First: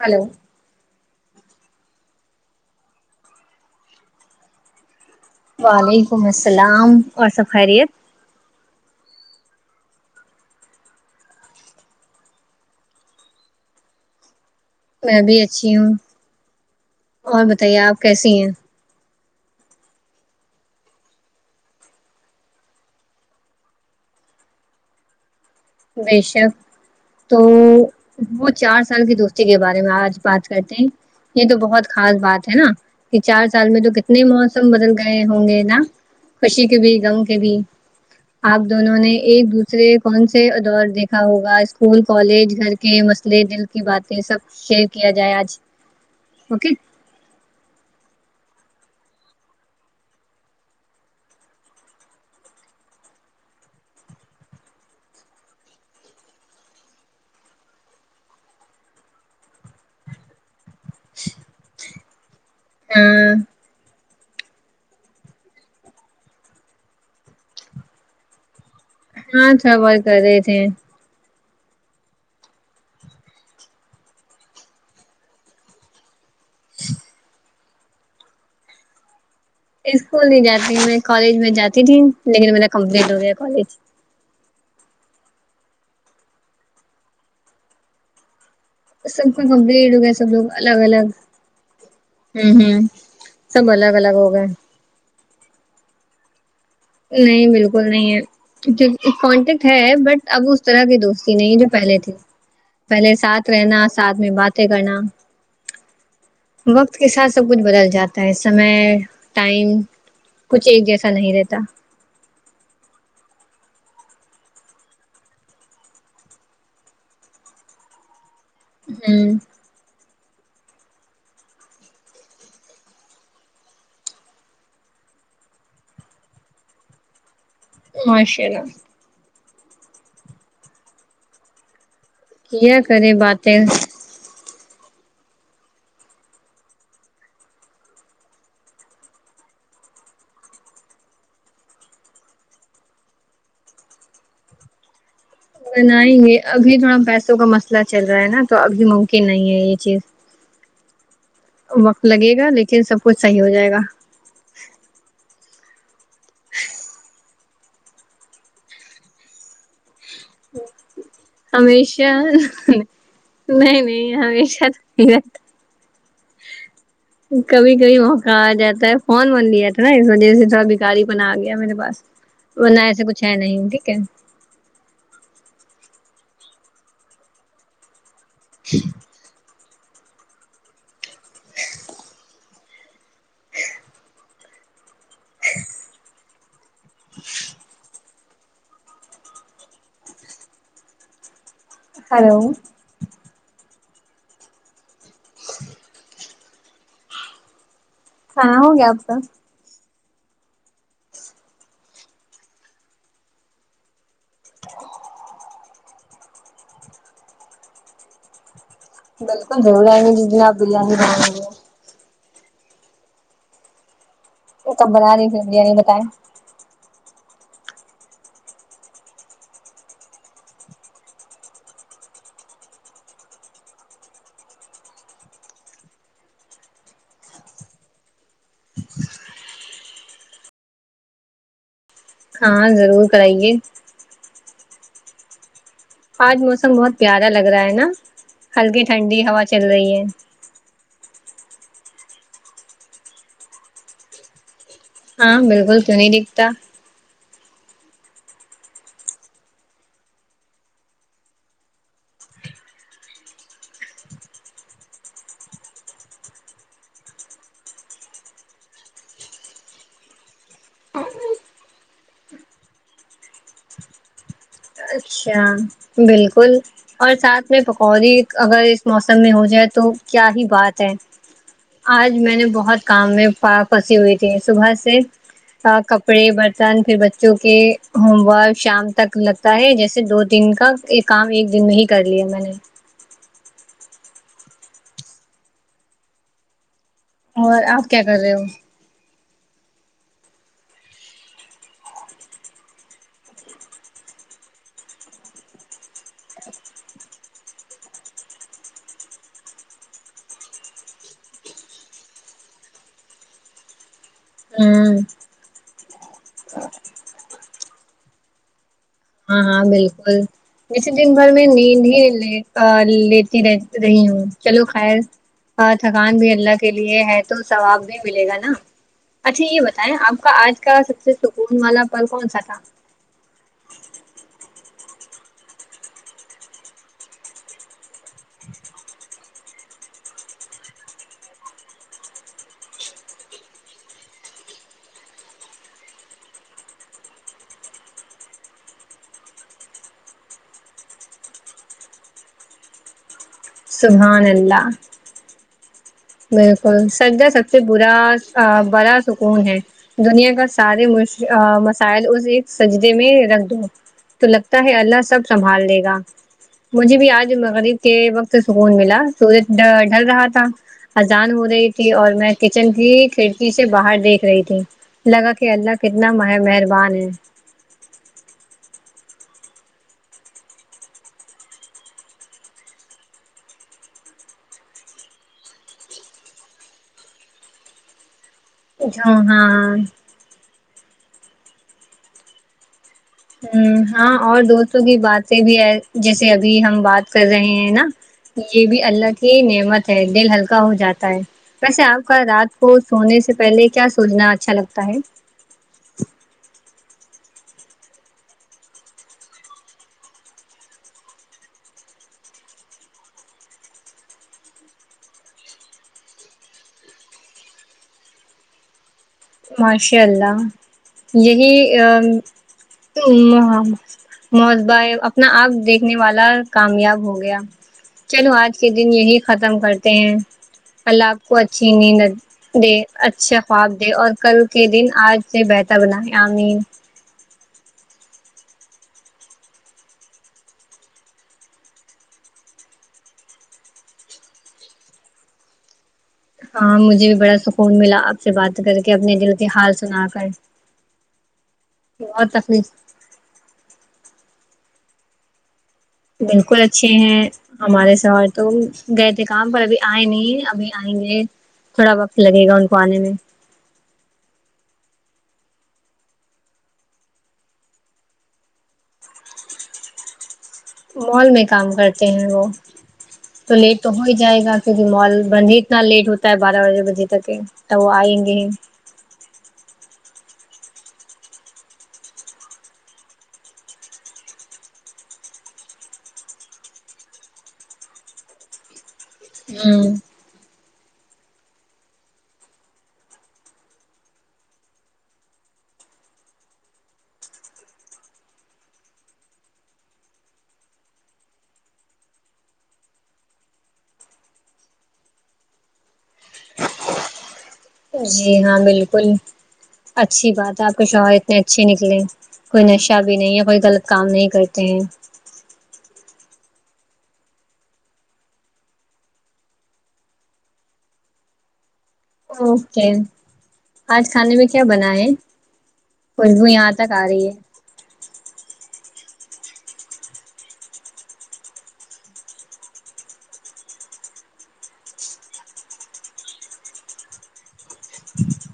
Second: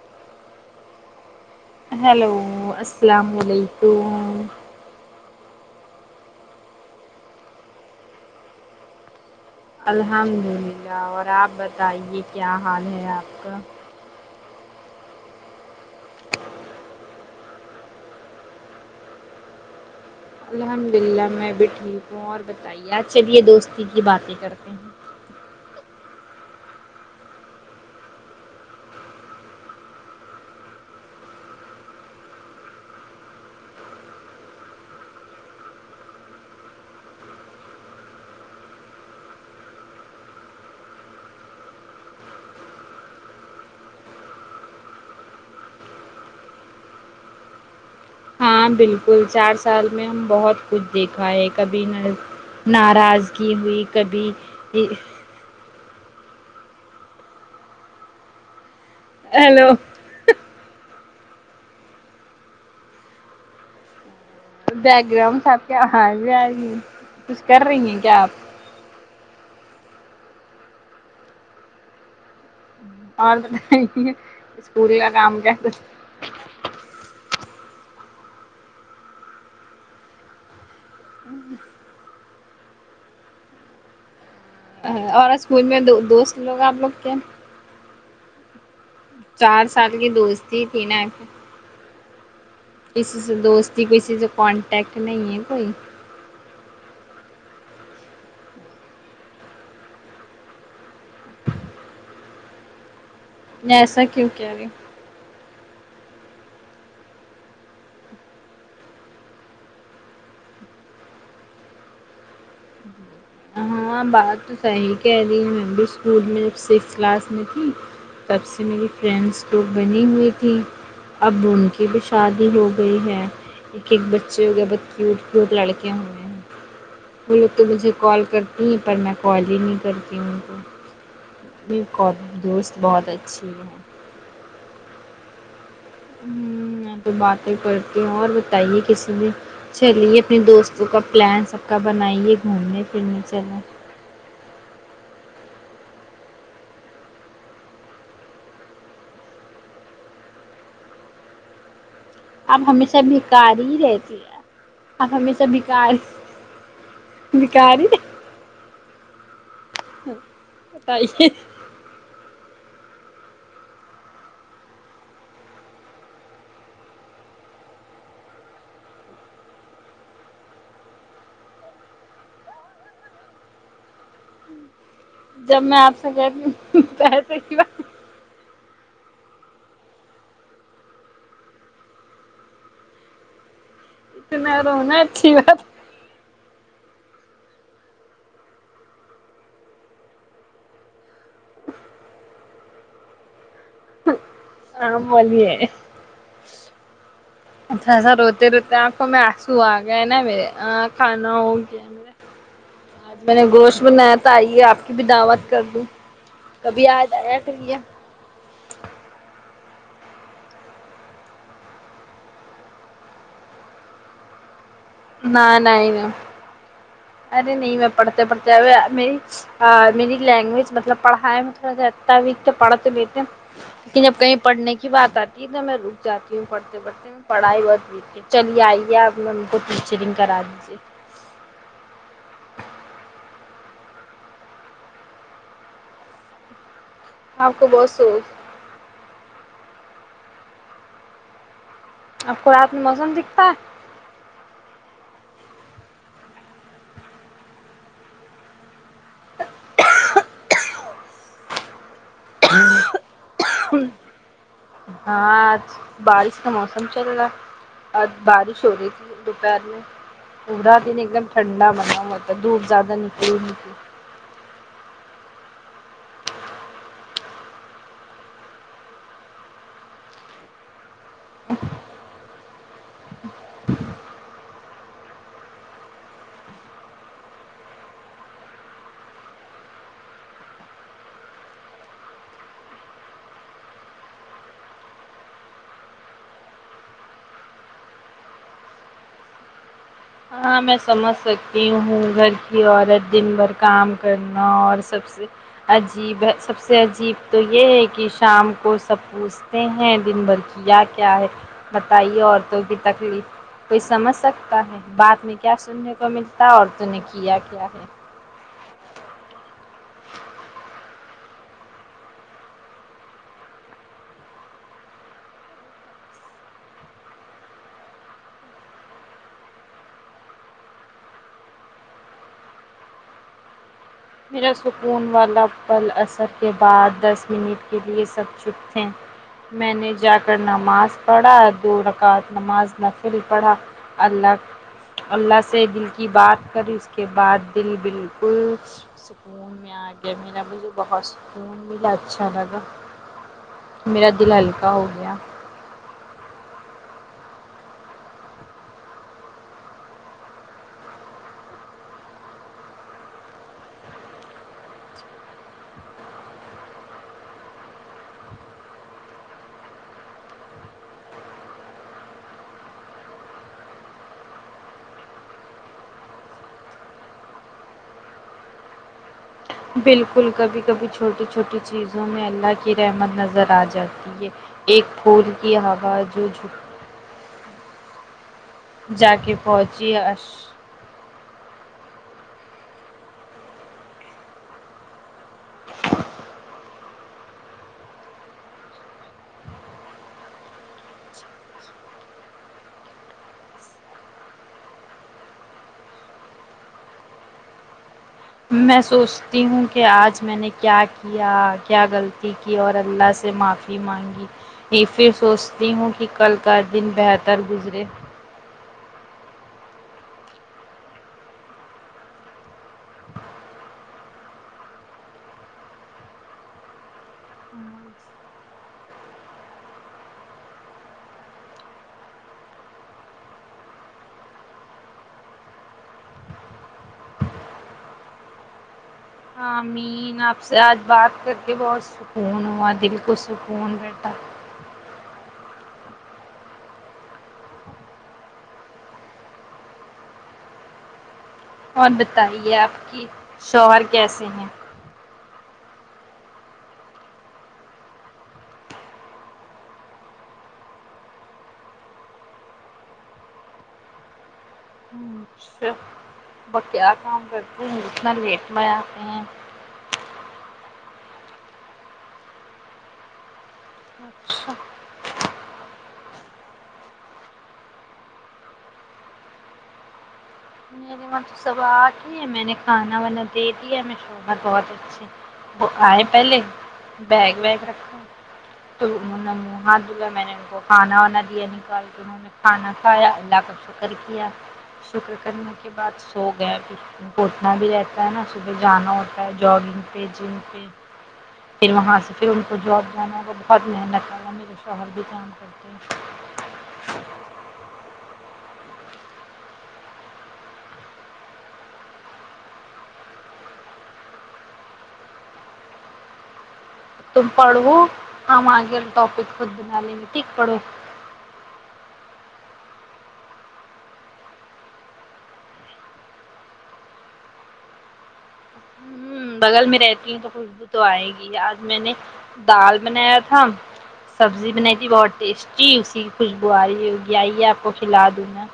hello hello السلام علیکم وعلیکم السلام اور سب خیریت الحمد للہ اور آپ بتائیے کیا حال ہے آپ کا میں بھی اچھی ہوں اور بتائیے آپ کیسی ہیں الحمد للہ میں بھی ٹھیک ہوں اور بتائیے آج چلیے دوستی کی باتیں کرتے ہیں بے شک تو وہ چار سال کی دوستی کے بارے میں آج بات کرتے ہیں یہ تو بہت خاص بات ہے نا کہ چار سال میں تو کتنے موسم بدل گئے ہوں گے نا خوشی کے بھی غم کے بھی آپ دونوں نے ایک دوسرے کون سے دور دیکھا ہوگا اسکول کالج گھر کے مسئلے دل کی باتیں سب شیر کیا جائے آج اوکے ہاں بالکل چار سال میں ہم بہت کچھ دیکھا ہے کبھی نہ ناراضگی ہوئی کبھی ا ہیلو [inaudible] ہاں بیک گراؤنڈ آپ کے آ زے آی کچھ کر رہی ہیں کیا آپ ہاں صفائی کر رے تھے اور بتائیے اسکول کا کام کیسا چ اسکول نہیں جاتی میں کالج میں جاتی تھی لیکن میرا کمپلیٹ ہو گیا کالج اور اسکول میں دو دوست لوگ آپ لوگ کے سب کا چار سال کمپلیٹ ہو کی گیا سب لوگ دوستی تھی الگ نا الگ ہوں ہوں کسی سے سب دوستی الگ الگ کسی سے ہو گئے کانٹیکٹ نہیں ہے کوئی نہیں بالکل نہیں ہے جب کانٹیکٹ ہے بٹ اب اس طرح کے دوستی نہیں جو پہلے تھی پہلے ساتھ رہنا ایسا ساتھ کیوں میں کہہ رہے باتیں کرنا وقت کے ساتھ سب کچھ بدل جاتا ہے سمے ٹائم کچھ ایک جیسا نہیں رہتا ہوں ہوں ہاں بات تو صحیح کہہ رہی ہے میں بھی اسکول میں جب سکس کلاس میں تھی تب سے میری ہوں فرینڈس بنی ہوئی تھی اب ان کی بھی شادی ہو گئی ہے ایک ایک بچے ہو گیا بہت کیوٹ کیوٹ لڑکے ہوئے ہیں وہ لوگ تو مجھے کال کر ماشاء اللہ پر میں کال ہی نہیں کرتی ان کو دکو کیا دوست بہت کرے اچھی باتیں ہے ہوں تو باتیں کرتی ہوں اور بتائیے کسی بھی چلیے اپنے دوستوں کا پلان سب کا بنائیے گھومنے پھرنے چلیں بناینگے ابھی تھوڑا پیسوں کا مسئلہ چل رہا ہے نا تو ابھی ممکن نہیں ہے یہ چیز وقت لگے گا آپ لیکن ہمیشہ سب کچھ صحیح ہو بھکار جائے ہی گا رہتی ہے اپ ہمیشہ بکار بکاری ہاں بتائیے ہمیشہ نہیں نہیں ہمیشہ تو نہیں رہتا کبھی کبھی موقع آ جاتا ہے فون ون لیا تھا نا اس وجہ سے تھوڑا بیھکاری پن آ گیا میرے پاس ورنا ایسے کچھ ہے نہیں ٹھیک ہے جب میں آپ سے کہتی ہوں پیسے کی بات [inaudible] پھر میں رہو نا اچھی بات [inaudible] ہلو ہ آ بولئے اچھا ایسا روتے کھانا ہو روتے گیا آپ آنکھوں کا میں آنسو آ گیا نا میرے ا کھانا ہو گیا ما میں نے گوشت بنایا تو آئیے آپ کی بھی دعوت کر دوں کبھی آ جایا کرئیے بالکل ضرور آئینگے جس دن اپ بریانی بنائینگے پھر کب بنا رہی ن پھر بریانی نہیں بتائیں نہیں ارے نہیں میں پڑھتے پڑھتے ابھی میری ا میری لینگویج مطلب پڑھائی میں تھوڑا س اتا بھی تو پڑھ تو لیتے لیکن جب کہیں پڑھنے کی بات آتی ہے تو میں رک جاتی ہوں پڑھتے پڑھتے پڑھائی بہت ہے چلیے آئیے آپ ان کو ٹیچرنگ کرا دیجیے ہاں ضرور کراینگے آج موسم بہت پیارا لگ آپ رہا کو ہے نا بہت سوچ ہلکی ٹھنڈی ہوا چل رہی ہے اب کو رات میں موسم دکھتا ہاں بالکل کیو نہیں دکھتا کہوں کہوں ہاں آج بارش کا موسم چل رہا آج بارش ہو رہی تھی دوپہر میں پورا دن ایک دم ٹھنڈا بنا ہوا تھا دھوپ زیادہ نکل نہیں تھی اچھا بالکل اور ساتھ میں پکوڑے اگر اس موسم میں ہو جائے تو کیا ہی بات ہے آج میں نے بہت کام میں ف پھنسی ہوئی تھی صبح سے کا کپڑے برتن پھر بچوں کے ہوم ورک شام تک لگتا ہے جیسے دو دن کا کام ایک دن میں ہی کر لیے میں نے اور آپ کیا کر رہے ہو ہاں میں سمجھ سکتی ہوں گھر کی عورت دن بھر کام کرنا اور سب سے عجیب ہے سب سے عجیب تو یہ ہے کہ شام کو سپ پوچھ تے ہیں دن بھر کیا کیا ہے بتائیے عورتوں کی تکلیف کوئی سمجھ سکتا ہے ہوں بعد میں کیا سننے کو ملتا عورتوں نے کیا کیا ہے ہاں ہاں بالکل ویسے دن بھر میں نیند ہی ل ا لیتی رہ رہی ہوں چلو خیر ہاں تھکان بھی اللہ کے لیے ہے تو ثواب بھی ملے گا نا اچھا یہ بتائیں آپ کا آج کا سب سے سکون والا پل کون سا تھا میرا سکون والا پل اثر کے بعد دس منٹ کے لیے سب چپ تھے میں نے جا کر نماز پڑھا دو رکعت نماز نفل پڑھا اللہ اللہ سے دل کی بات کری اس کے بعد دل بالکل سکون میں آ گیا میرا بھی مجھے بہت سکون ملا اچھا لگا میرا سبحان دل اللہ ہلکا ہو گیا بالکل سجدہ سب سے برا بڑا سکون ہے دنیا کا سارے مس مسائل اس ایک سجدے میں رکھ دو تو لگتا ہے اللہ سب سنبھال لے گا مجھے بھی آج مغرب کے وقت سکون ملا سورج ڈا ڈھل رہا تھا اذان ہو رہی تھی اور میں کچن کی کھڑکی سے باہر دیکھ رہی تھی لگا کہ اللہ کتنا م مہربان ہے بالکل کبھی کبھی چھوٹی چھوٹی چیزوں میں اللہ کی رحمت نظر آ جاتی ہے ایک پھول کی ہوا جو جھک جا کے ہاں پہنچی عرش ہ ہاں اور دوستوں کی باتیں بھی ا جیسے ابھی ہم بات کر رہے ہیں نا یہ بھی اللہ کی نعمت ہے دل ہلکا ہو جاتا ہے ویسے آپ کا رات کو سونے سے پہلے کیا سوننا اچھا لگتا ہے میں سوچتی ہوں کہ آج میں نے کیا کیا کیا غلطی کی اور اللہ سے معافی مانگی پھر سوچتی ہوں کہ کل کا دن بہتر گزرے ماشاء اللہ یہی ا تم اہ محاسبہ اپنا آپ دیکھنے والا کامیاب ہو گیا چلو آج کے دن یہی ختم کرتے ہیں اللہ آپ کو اچھی نیند دے اچھا خواب دے اور کل کے دن آج سے بہتر بناے امین امی یں آپ سے آج بات کر کے بہت سکون ہوا دل کو سکون ببیٹھ ہاں مجھے بھی بڑا سکون ملا آپ سے بات کر کے اپنے دل کے حال سنا کر اور بہت بتائیے تکلیف آپ کی شوہر کیسے ہیں بالکل اچھے ہیں ہمارے شوہر تو گئے تھے کام پر ابھی آئے نہیں ابھی آئیں گے تھوڑا وقت لگے گا ان کو آنے میں اچھا وہ کیا کام کرتے ہیں اتنا لیٹ میں آتے ہیں مال میں کام کرتے ہیں وہ تو لیٹ تو ہو ہی جائے اچھا گا کیونکہ مال بند ہی اتنا لیٹ ہوتا ہے بارہ بارہ بجے تک کے تو وہ آئیں گے میرے وہاں تو سوا آٹھ ہی میں نے کھانا وانا دے دیا میرے شوہر بہت اچھے وہ آئے پہلے بیگ ویگ رکھا تو انہوں نے منہ ہاتھ ہوں دھوئے میں نے ان کو کھانا وانا دئیے نکال کے انہوں نے کھانا کھایا اللہ کا شکر کیا شکر کرنے کے بعد سو گئے ابھی ان کو اٹھنا بھی رہتا ہے نہ صبح جانا ہوتا ہے جگنگ پہ جم پہ پھر وہاں سے پھر ان کو جاب جانا وہ بہت محنت کر میرے شوہر بھی کام کر جی ہاں بالکل اچھی بات ہے آپ کے شوہر اتنے اچھے نکلے کوئی نشہ بھی نہیں ہے کوئی غلط کام نہیں کرتے ہیں توم پڑھو ہم اگے ٹاپک خود بنا لینگے ٹھیک پڑھو اوکے آج کھانے میں کیا بناۓ خوشبو یہاں تک آ رہی ہے ہوں بغل میں رہتی ہوں تو خوشبو تو آئے گی آج میں نے دال بنایا تھا سبزی بنائی تھی بہت ٹیسٹی اسی کی خوشبو آرہی ہوگی آئیے آپ کو کھلا دوں میں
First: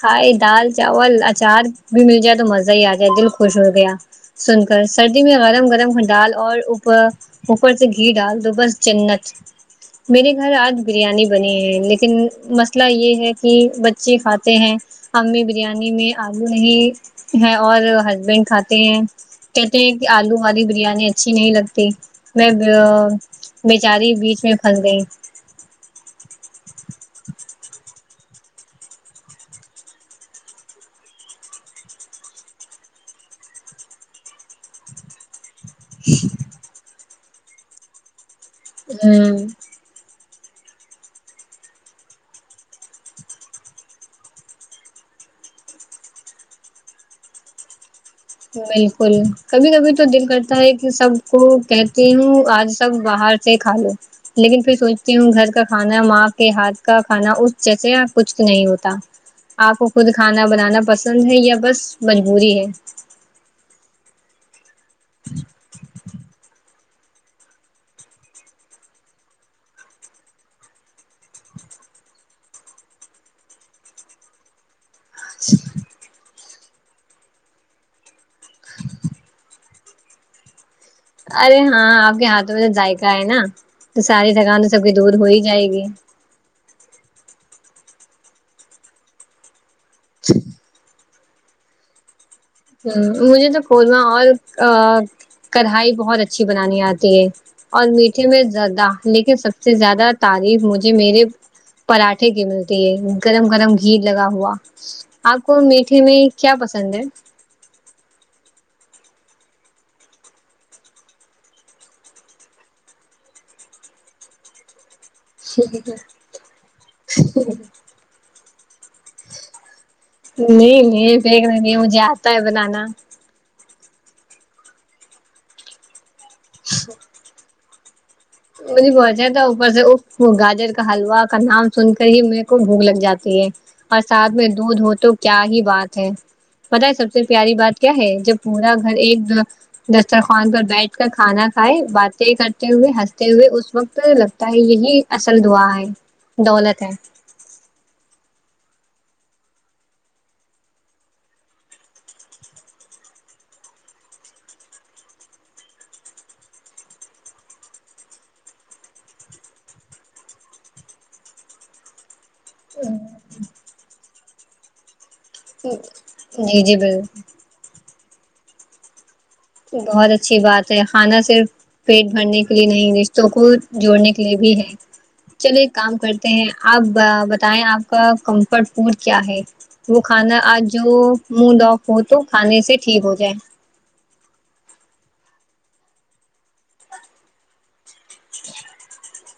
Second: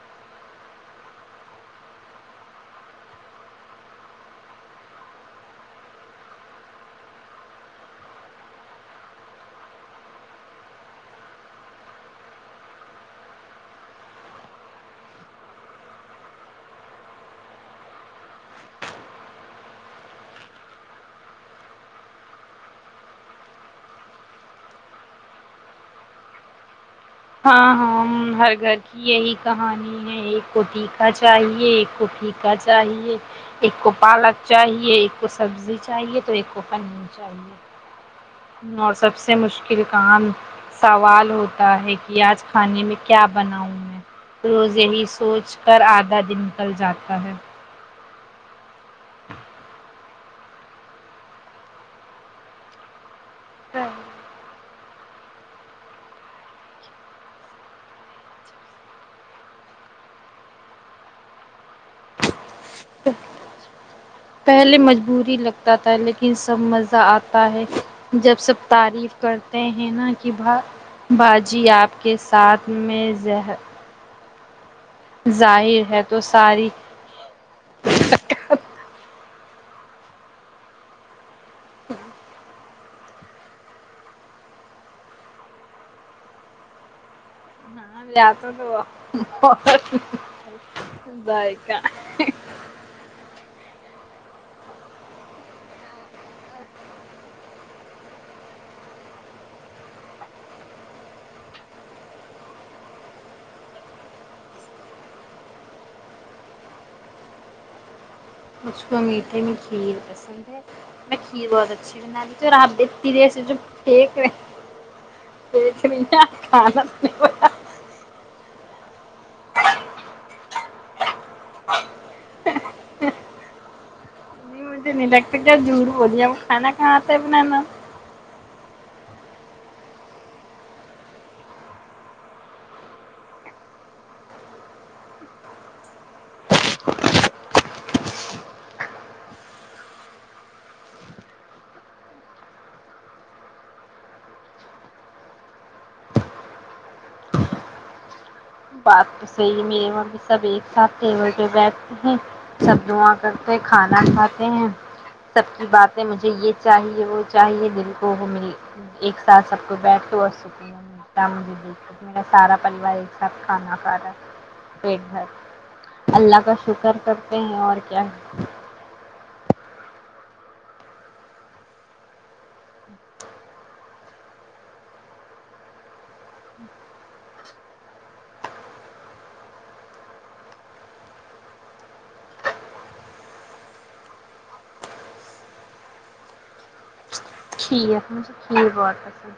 خالی دال چاول اچار بھی مل گاۓ تو مزہ ہی آ جائے دل خوش ہو گیا سن کر سردی میں گرم گرم دال اور اوپر اوپر سے گھی ڈال دو بس جنت میرے گھر آج بریانی بنی ہے لیکن مسئلہ یہ ہے کہ بچے کھا تے ہیں امی بریانی میں آلو نہیں ہے اور ہسبینڈ کھاتے ہیں کہتے ہیں کہ آلو والی بریانی اچھی نہیں لگتی بٹ بیچاری بیچ میں پھنس گئی ہاں ہاں ہر گھر کی یہی کہانی ایک کو تیکھا چاہیے ایک کو پھیکا چاہیے ایک کو پالک چاہیے ایک کو سبزی چاہیے تو ایک کو پنیر چاہیے اور سب سے ہوں مشکل کام سوا ل ہوتا ہے کہ آج کھانے میں کیا بناؤں میں روز یہی سوچ کر آدھا دن نکل جاتا ہے بالکل کبھی کبھی تو دل کرتا ہے کہ سب کو کہتی ہوں آج سب باہر سے کھا لو لیکن پھر سوچتی ہوں گھر کا کھانا ماں کے ہاتھ کا کھانا اس جیسا کچھ نہیں ہوتا آپ کو خود کھانا بنانا پسند ہے یا بس مجبوری ہے پہلے مجبوری لگتا تھا لیکن سب مزہ آ تا ہے جب سب تعریف کرتے ہیں نہ کے بہا باجی آپ کے ساتھ میں زہ ظاہر ہے تو ساری ارے ہاں آپ کے ہاتھ میں تو ذائقہ ہے نا تو ساری تھکان سب کی دور ہو ہی جائے گی ل تو تو وہ [inaudible] ذائقہ ہوں مجھے تو قورمہ اور کڑھائی بہت اچھی بنانی آتی ہے اور میٹھے میں زیادہ لیکے سب سے زیادہ تعریف مجھے میرے پراٹھے کی ملتی ہے گرم گرم گھی لگا ہوا آپ کو میٹھے میں کیا پسند ہے مجھ کو میٹھے میں کھیر پسند ہے میں کھیر بہت اچھی بنا لیتی ہوں اور آپ اتی دیر سو جو پھینک رہے ہے [unintelligible] کھانا پھینک رہی آپ نہیں نہیں پھیک رہی ہوں مجھے آتا ہے بنانا مجھے نہیں لگتا کے آپ جھوٹ بول رہی ہیں کھانا کہاں آتا ہے بنانا مجھے بہت اچھا تھا اوپر سے گاجر کا حلوا کا نام سن کر ہی میرے کو بھوک لگ جاتی ہے اور سا تھ میں دودھ ہو تو کیا ہی بات ہے بتہ سب سے پیاری بات کیا ہے جب پورا گھر ایک دس دسترخوان پر بیٹھ کر کھانا کھائے باتیں کرتے ہوئے ہنس تے ہوئے اس وقت لگتا ہے یہی اصل دعا ہے دولت ہے بات تو صحیح ہے میرے وہاں بھی سب ایک ساتھ تھے وہ جو بیھتے ہیں سب دعا کرتے کھانا کھاتے ہیں سب کی باتیں مجھے یہ چاہیے وہ چاہیے دل کو وہ ملی ایک ساتھ سب کو بیٹھ کے بہت سکوں ملتا ہے مجھے میرا سارا پریوار ایک ساتھ کھانا کھا رہا ہے پیٹ بھر اللہ کا جی جی شکر بالکل کرتے ہیں اور کیا بہت اچھی بات ہے کھانا صرف پیٹ بھرنے کے لیے نہیں رشتوں کو جوڑنے کے لیے بھی ہے چلے ایک کام کرتے ہیں آپ ب بتائیں آپ کا کمفرٹ فڈ کیا ہے وہ کھانا آج جو مڈ آف ہو تو کھانے سے ٹھیک ہو جائے کھیر مجھے کھیر بہت پسند